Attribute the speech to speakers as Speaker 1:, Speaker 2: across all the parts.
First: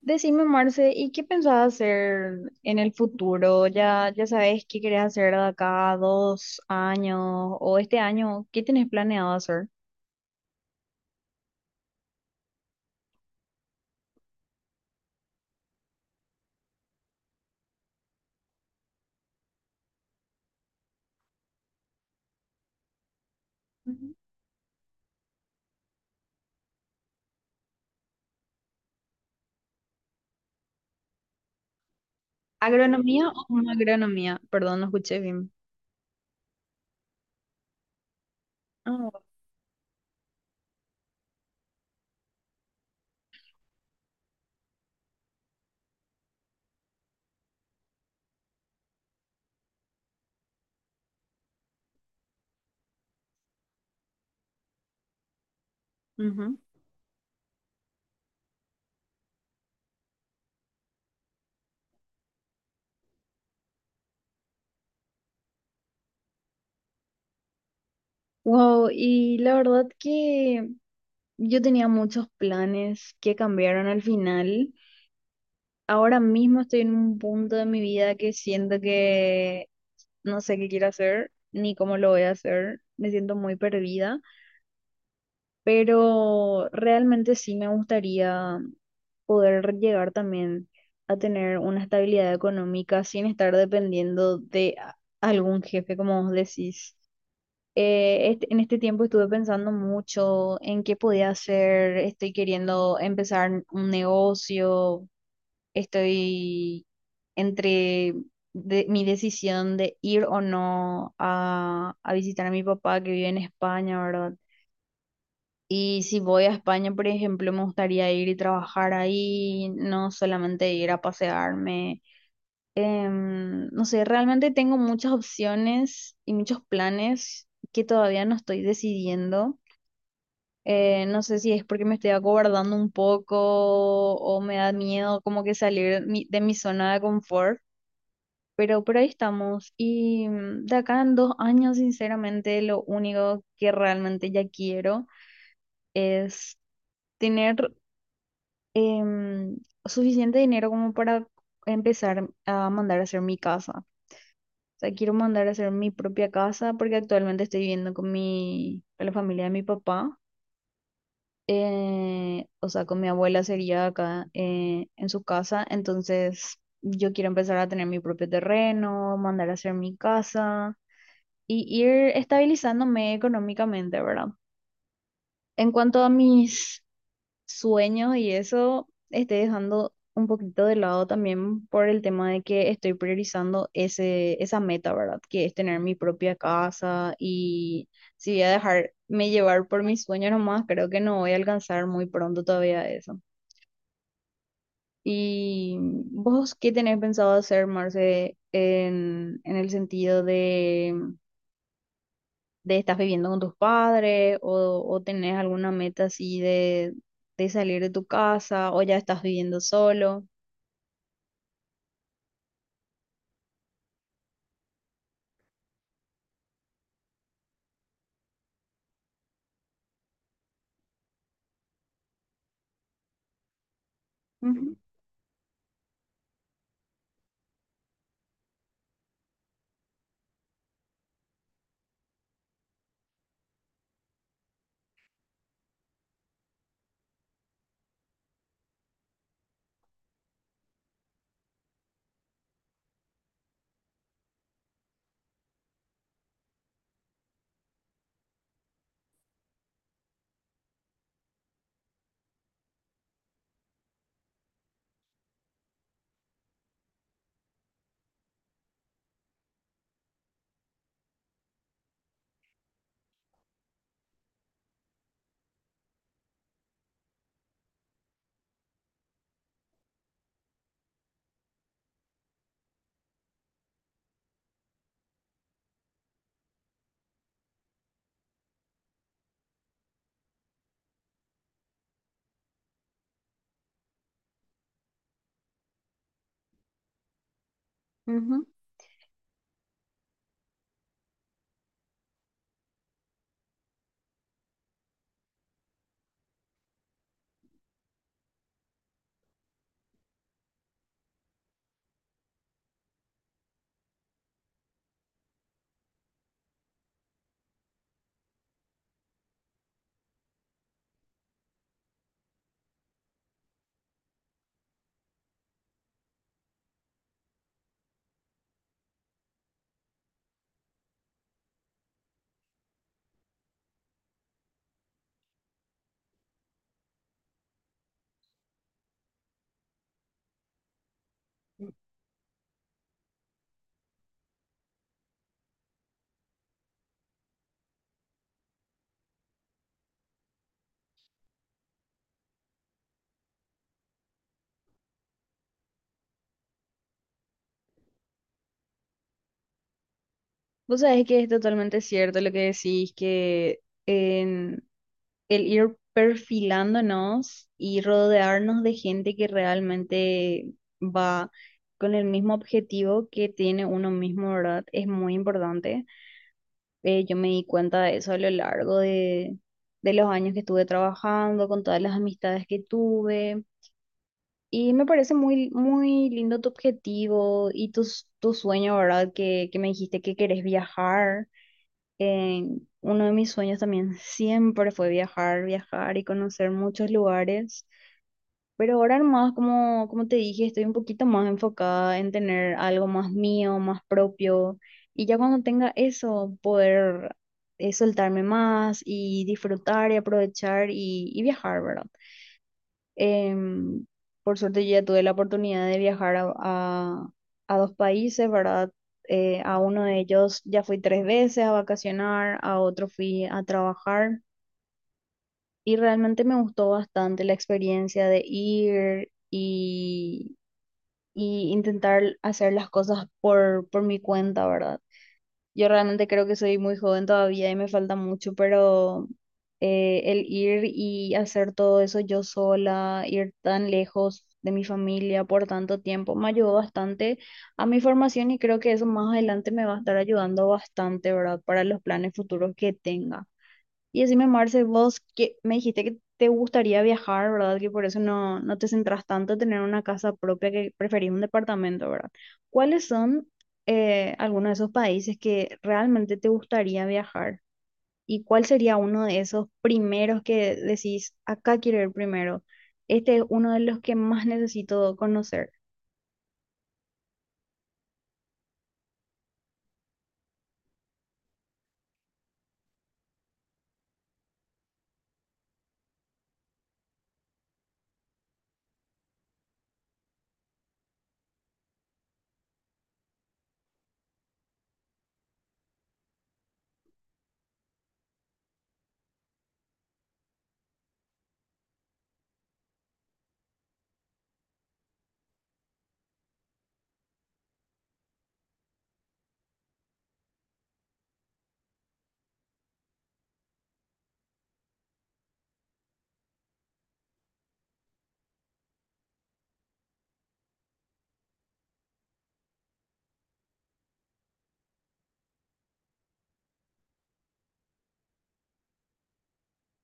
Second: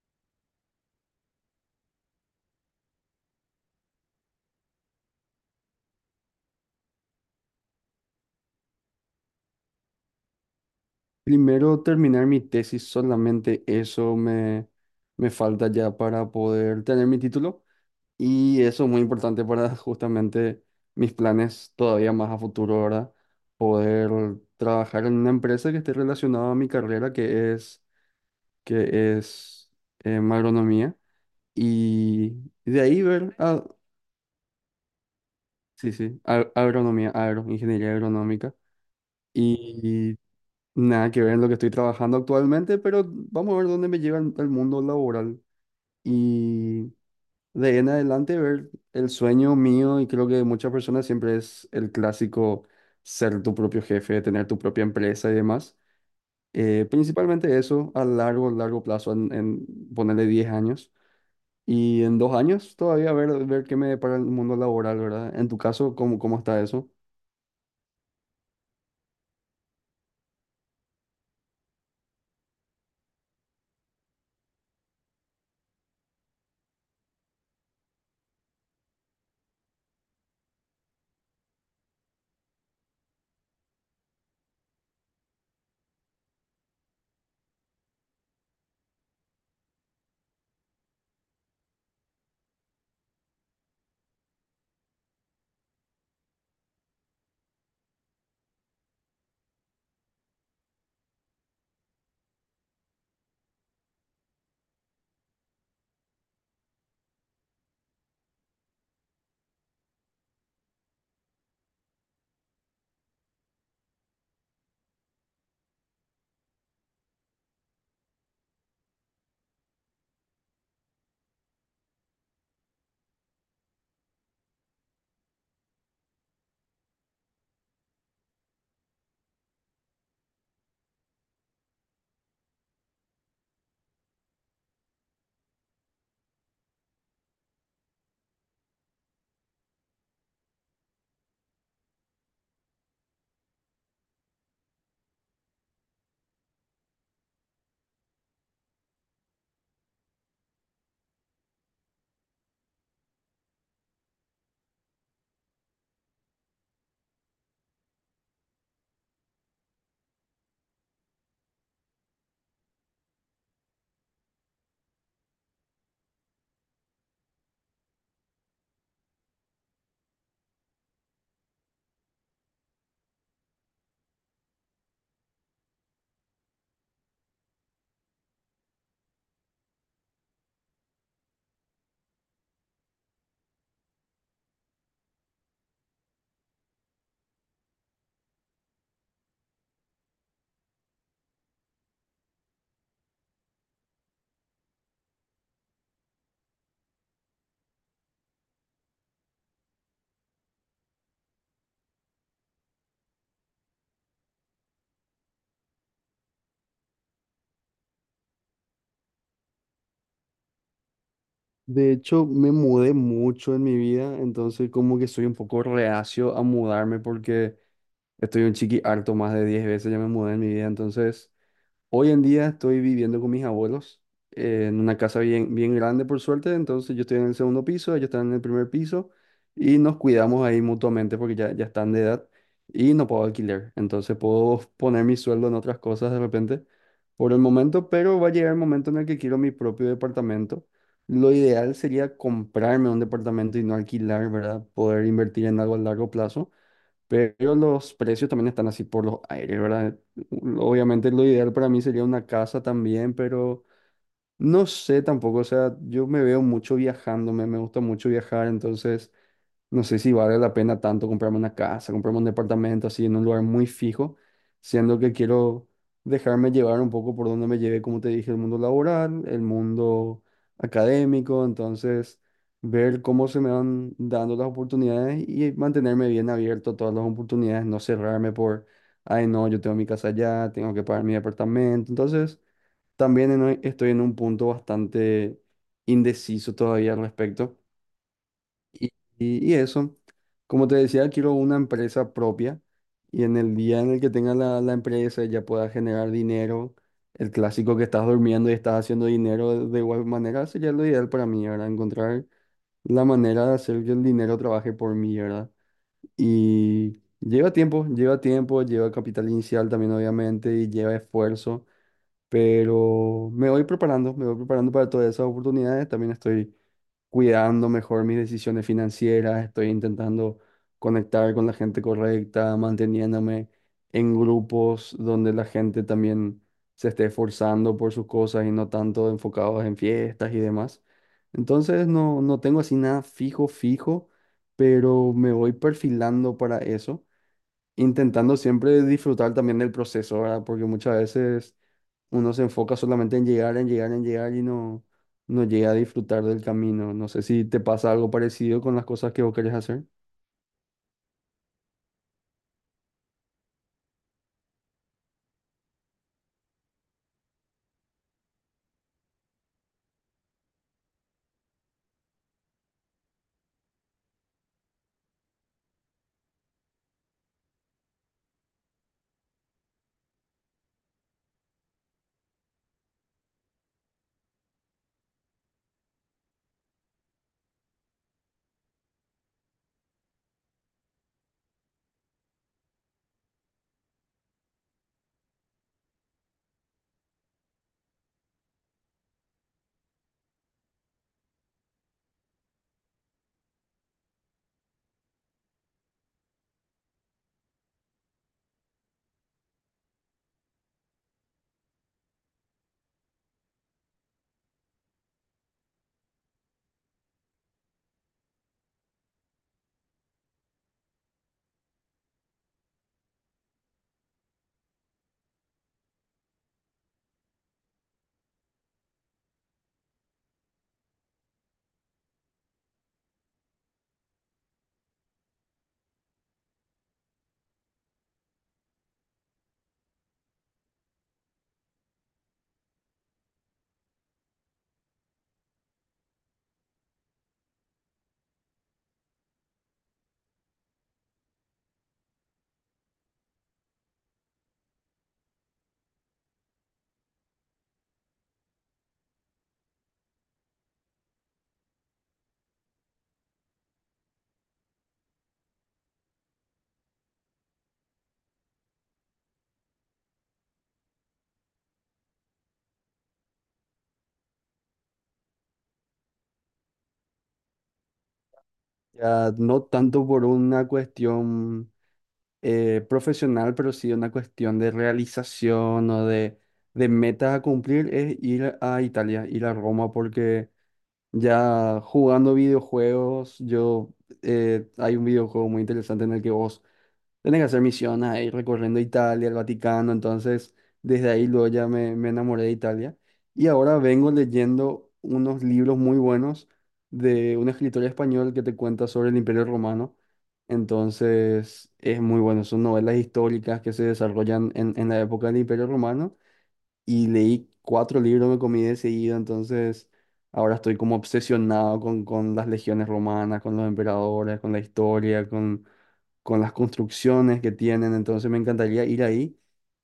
Speaker 1: Decime, Marce, ¿y qué pensabas hacer en el futuro? ¿Ya sabes qué querés hacer de acá a 2 años o este año? ¿Qué tenés planeado hacer?
Speaker 2: Primero terminar mi tesis, solamente eso me falta ya para poder tener mi título y eso es muy importante para justamente mis planes todavía más a futuro, ¿verdad? Poder
Speaker 1: Ujú.
Speaker 2: trabajar en una empresa que esté relacionada a mi carrera, que es agronomía y de ahí
Speaker 1: ¿Agronomía
Speaker 2: ver,
Speaker 1: o una agronomía? Perdón, no escuché bien.
Speaker 2: sí, sí, agronomía, ingeniería agronómica. Mm.
Speaker 1: Ah,
Speaker 2: Nada que ver en lo que estoy trabajando actualmente, pero vamos a ver dónde me lleva el mundo laboral. Y de ahí en adelante, ver el sueño mío y creo que de muchas personas siempre es el clásico ser tu propio jefe, tener tu propia empresa y demás.
Speaker 1: ujú.
Speaker 2: Principalmente eso a largo, largo plazo, en ponerle 10 años. Y en 2 años todavía ver qué me depara el mundo laboral, ¿verdad? En tu caso, ¿cómo está eso?
Speaker 1: Wow, y la verdad que yo tenía muchos planes que cambiaron al final. Ahora mismo estoy en un punto de mi vida que siento que no sé qué quiero hacer ni cómo lo voy a hacer. Me siento muy perdida, pero realmente sí me gustaría poder llegar también a tener una estabilidad económica sin estar dependiendo de algún jefe, como vos decís. En este tiempo estuve pensando mucho en qué podía hacer, estoy queriendo empezar un negocio, estoy entre mi decisión de ir o no a, a visitar a mi papá que vive en España, ¿verdad? Y si voy a España, por ejemplo, me gustaría ir y trabajar ahí, no solamente ir a pasearme. No sé, realmente tengo muchas opciones y muchos planes que todavía no estoy decidiendo. No sé si es porque me estoy acobardando un poco o me da miedo como que salir de mi zona de confort, pero por ahí estamos. Y de acá en 2 años, sinceramente, lo único que realmente ya quiero es tener em, suficiente dinero como para empezar a mandar a hacer mi casa. O sea, quiero mandar a hacer mi propia casa porque actualmente estoy viviendo con mi, con la familia de mi papá. O sea, con mi abuela sería acá en su casa. Entonces, yo quiero empezar a tener mi propio terreno, mandar a hacer mi casa y ir estabilizándome económicamente, ¿verdad? En cuanto a mis sueños y eso estoy dejando un poquito de lado también por el tema de que estoy priorizando esa meta, ¿verdad? Que es tener mi propia casa. Y si voy a dejarme llevar por mis sueños nomás, creo que no voy a alcanzar muy pronto todavía eso. ¿Y vos qué tenés pensado hacer, Marce, en el sentido de estás viviendo con tus padres o tenés alguna meta así de salir de tu casa o ya estás viviendo solo?
Speaker 2: De hecho, me mudé mucho en mi vida, entonces como que soy un poco reacio a mudarme porque estoy un chiqui harto, más de 10 veces ya me mudé en mi vida, entonces… Hoy en día estoy viviendo con mis abuelos,
Speaker 1: Ujú,
Speaker 2: en una casa bien, bien grande, por suerte. Entonces yo estoy en el segundo piso, ellos están en el primer piso y nos cuidamos ahí mutuamente porque ya, ya están de edad y no puedo alquiler. Entonces puedo poner mi sueldo en otras cosas de repente por el momento, pero va a llegar el momento en el que quiero mi propio departamento. Lo ideal sería comprarme un departamento y no alquilar, ¿verdad? Poder invertir en algo a largo plazo. Pero los precios también están así por los aires, ¿verdad? Obviamente lo ideal para mí sería una casa también, pero no sé tampoco, o sea, yo me veo mucho viajando, me gusta mucho viajar, entonces no sé si vale la pena tanto comprarme una casa, comprarme un departamento así en un lugar muy fijo, siendo que quiero dejarme llevar un poco por donde me lleve, como te dije, el mundo laboral, el mundo académico, entonces ver cómo se me van dando las oportunidades y mantenerme bien abierto a todas las oportunidades, no cerrarme por, ay no, yo tengo mi casa allá, tengo que pagar mi departamento, entonces también estoy en un punto bastante indeciso todavía al respecto.
Speaker 1: ujú.
Speaker 2: Y, y eso, como te decía, quiero una empresa propia y en el día en el que tenga la empresa ya pueda generar dinero, el clásico que estás durmiendo y estás haciendo dinero de igual manera sería lo ideal para mí, ¿verdad? Encontrar la manera de hacer que el dinero trabaje por mí, ¿verdad? Y lleva tiempo, lleva tiempo, lleva capital inicial también obviamente y lleva esfuerzo, pero me voy preparando para todas esas oportunidades, también estoy cuidando mejor mis decisiones financieras, estoy intentando conectar con la gente correcta, manteniéndome en grupos donde la gente también se esté esforzando por sus cosas y no tanto enfocados en fiestas y demás. Entonces no, no tengo así nada fijo, fijo, pero me voy perfilando para eso, intentando siempre disfrutar también del proceso, ¿verdad? Porque muchas veces uno se enfoca solamente en llegar, en llegar, en llegar y no, no llega a disfrutar del camino. No sé si te pasa algo parecido con las cosas que vos querés hacer.
Speaker 1: Vos sabés que es totalmente cierto lo que decís, que en el ir perfilándonos y rodearnos de gente que realmente va con el mismo objetivo que tiene uno mismo, ¿verdad? Es muy importante. Yo me di cuenta de eso a lo largo de los años que estuve trabajando, con todas las amistades que tuve. Y me parece muy, muy lindo tu objetivo y tu sueño, ¿verdad? Que me dijiste que querés viajar. Eh, Uno de mis sueños también siempre fue viajar, viajar y conocer muchos lugares. Pero ahora más, como te dije, estoy un poquito más enfocada en tener algo más mío, más propio. Y ya cuando tenga eso, poder soltarme más y disfrutar y aprovechar y viajar, ¿verdad? Em, por suerte yo ya tuve la oportunidad de viajar a dos países, ¿verdad? A uno de ellos ya fui tres veces a vacacionar, a otro fui a trabajar. Y realmente me gustó bastante la experiencia de ir y intentar hacer las cosas por mi cuenta, ¿verdad? Yo realmente creo que soy muy joven todavía y me falta mucho, pero el ir y hacer todo eso yo sola, ir tan lejos de mi familia por tanto tiempo, me ayudó bastante a mi formación y creo que eso más adelante me va a estar ayudando bastante, ¿verdad? Para los planes futuros que tenga. Y decime, Marce, vos que me dijiste que te gustaría viajar, ¿verdad? Que por eso no te centras tanto en tener una casa propia, que preferís un departamento, ¿verdad? ¿Cuáles son algunos de esos países que realmente te gustaría viajar? ¿Y cuál sería uno de esos primeros que decís, acá quiero ir primero? Este es uno de los que más necesito conocer.
Speaker 2: Ya no tanto por una cuestión profesional, pero sí una cuestión de realización o de metas a cumplir, es ir a Italia, ir a Roma, porque ya jugando videojuegos, yo hay un videojuego muy interesante en el que vos tenés que hacer misiones ahí recorriendo Italia, el Vaticano, entonces desde ahí luego ya me enamoré de Italia. Y ahora vengo leyendo unos libros muy buenos de un escritor español que te cuenta sobre el Imperio Romano. Entonces es muy bueno, son novelas históricas que se desarrollan en la época del Imperio Romano y leí 4 libros que comí de seguido, entonces ahora estoy como obsesionado con las legiones romanas, con los emperadores, con la historia, con las construcciones que tienen, entonces me encantaría ir ahí.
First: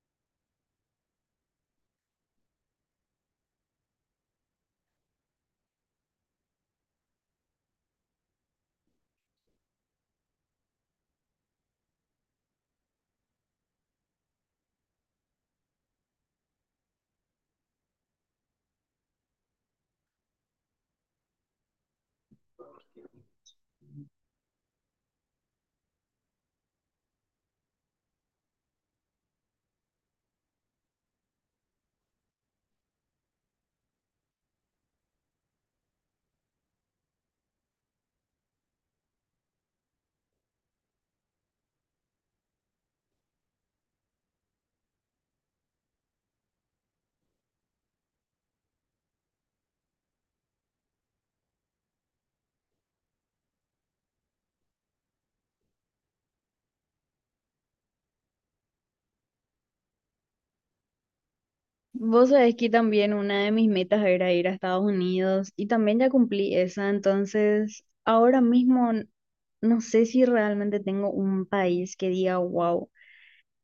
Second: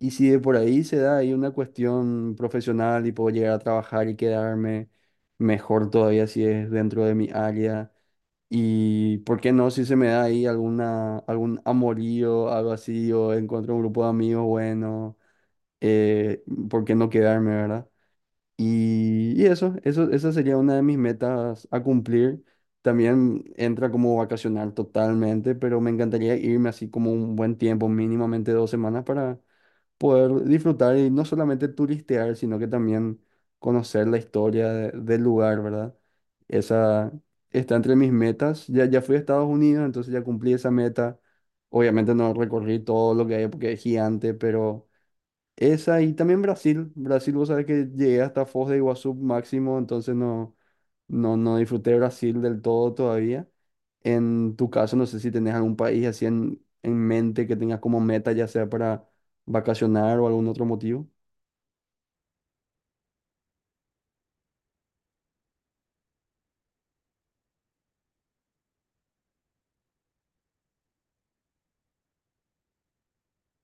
Speaker 2: Y si de por ahí se da ahí una cuestión profesional y puedo llegar a trabajar y quedarme, mejor todavía si es dentro de mi área. Y por qué no, si se me da ahí alguna, algún amorío, algo así, o encuentro un grupo de amigos bueno, eh, ¿por qué no quedarme, verdad? Esa sería una de mis metas a cumplir. También entra como vacacionar totalmente, pero me encantaría irme así como un buen tiempo, mínimamente 2 semanas, para poder disfrutar y no solamente turistear, sino que también conocer la historia del lugar, ¿verdad? Esa está entre mis metas. Ya, ya fui a Estados Unidos, entonces ya cumplí esa meta. Obviamente no recorrí todo lo que hay porque es gigante, pero… Esa y también Brasil. Brasil, vos sabés que llegué hasta Foz de Iguazú máximo, entonces no, no, no disfruté Brasil del todo todavía. En tu caso, no sé si tenés algún país así en mente que tengas como meta, ya sea para vacacionar o algún otro motivo.
Speaker 1: Vos sabés que también una de mis metas era ir a Estados Unidos y también ya cumplí esa, entonces ahora mismo no sé si realmente tengo un país que diga wow.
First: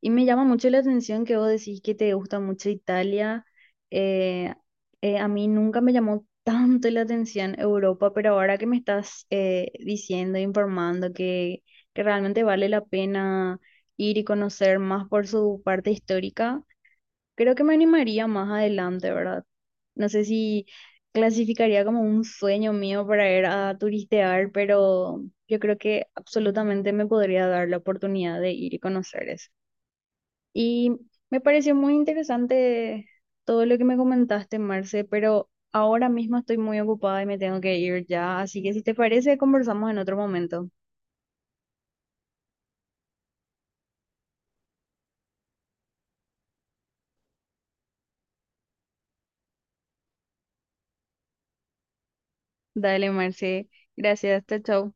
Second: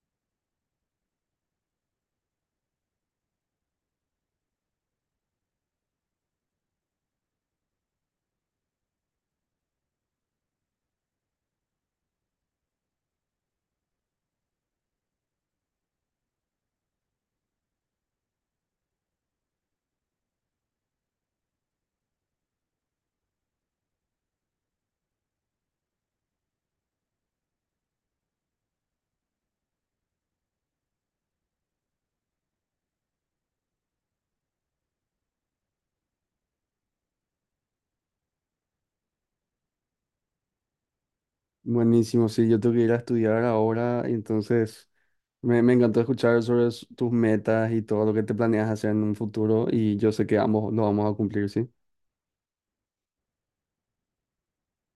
Speaker 1: Y me llama mucho la atención que vos decís que te gusta mucho Italia. eh, a mí nunca me llamó tanto la atención Europa, pero ahora que me estás diciendo, informando que realmente vale la pena ir y conocer más por su parte histórica. Creo que me animaría más adelante, ¿verdad? No sé si clasificaría como un sueño mío para ir a turistear, pero yo creo que absolutamente me podría dar la oportunidad de ir y conocer eso. Y me pareció muy interesante todo lo que me comentaste, Marce, pero ahora mismo estoy muy ocupada y me tengo que ir ya, así que si te parece, conversamos en otro momento.
Speaker 2: Buenísimo, sí, yo tengo que ir a estudiar ahora, y entonces me encantó escuchar sobre tus metas y todo lo que te planeas hacer en un futuro y yo sé que ambos lo vamos a cumplir, ¿sí?
Speaker 1: Dale, Marce. Gracias, chao, chao.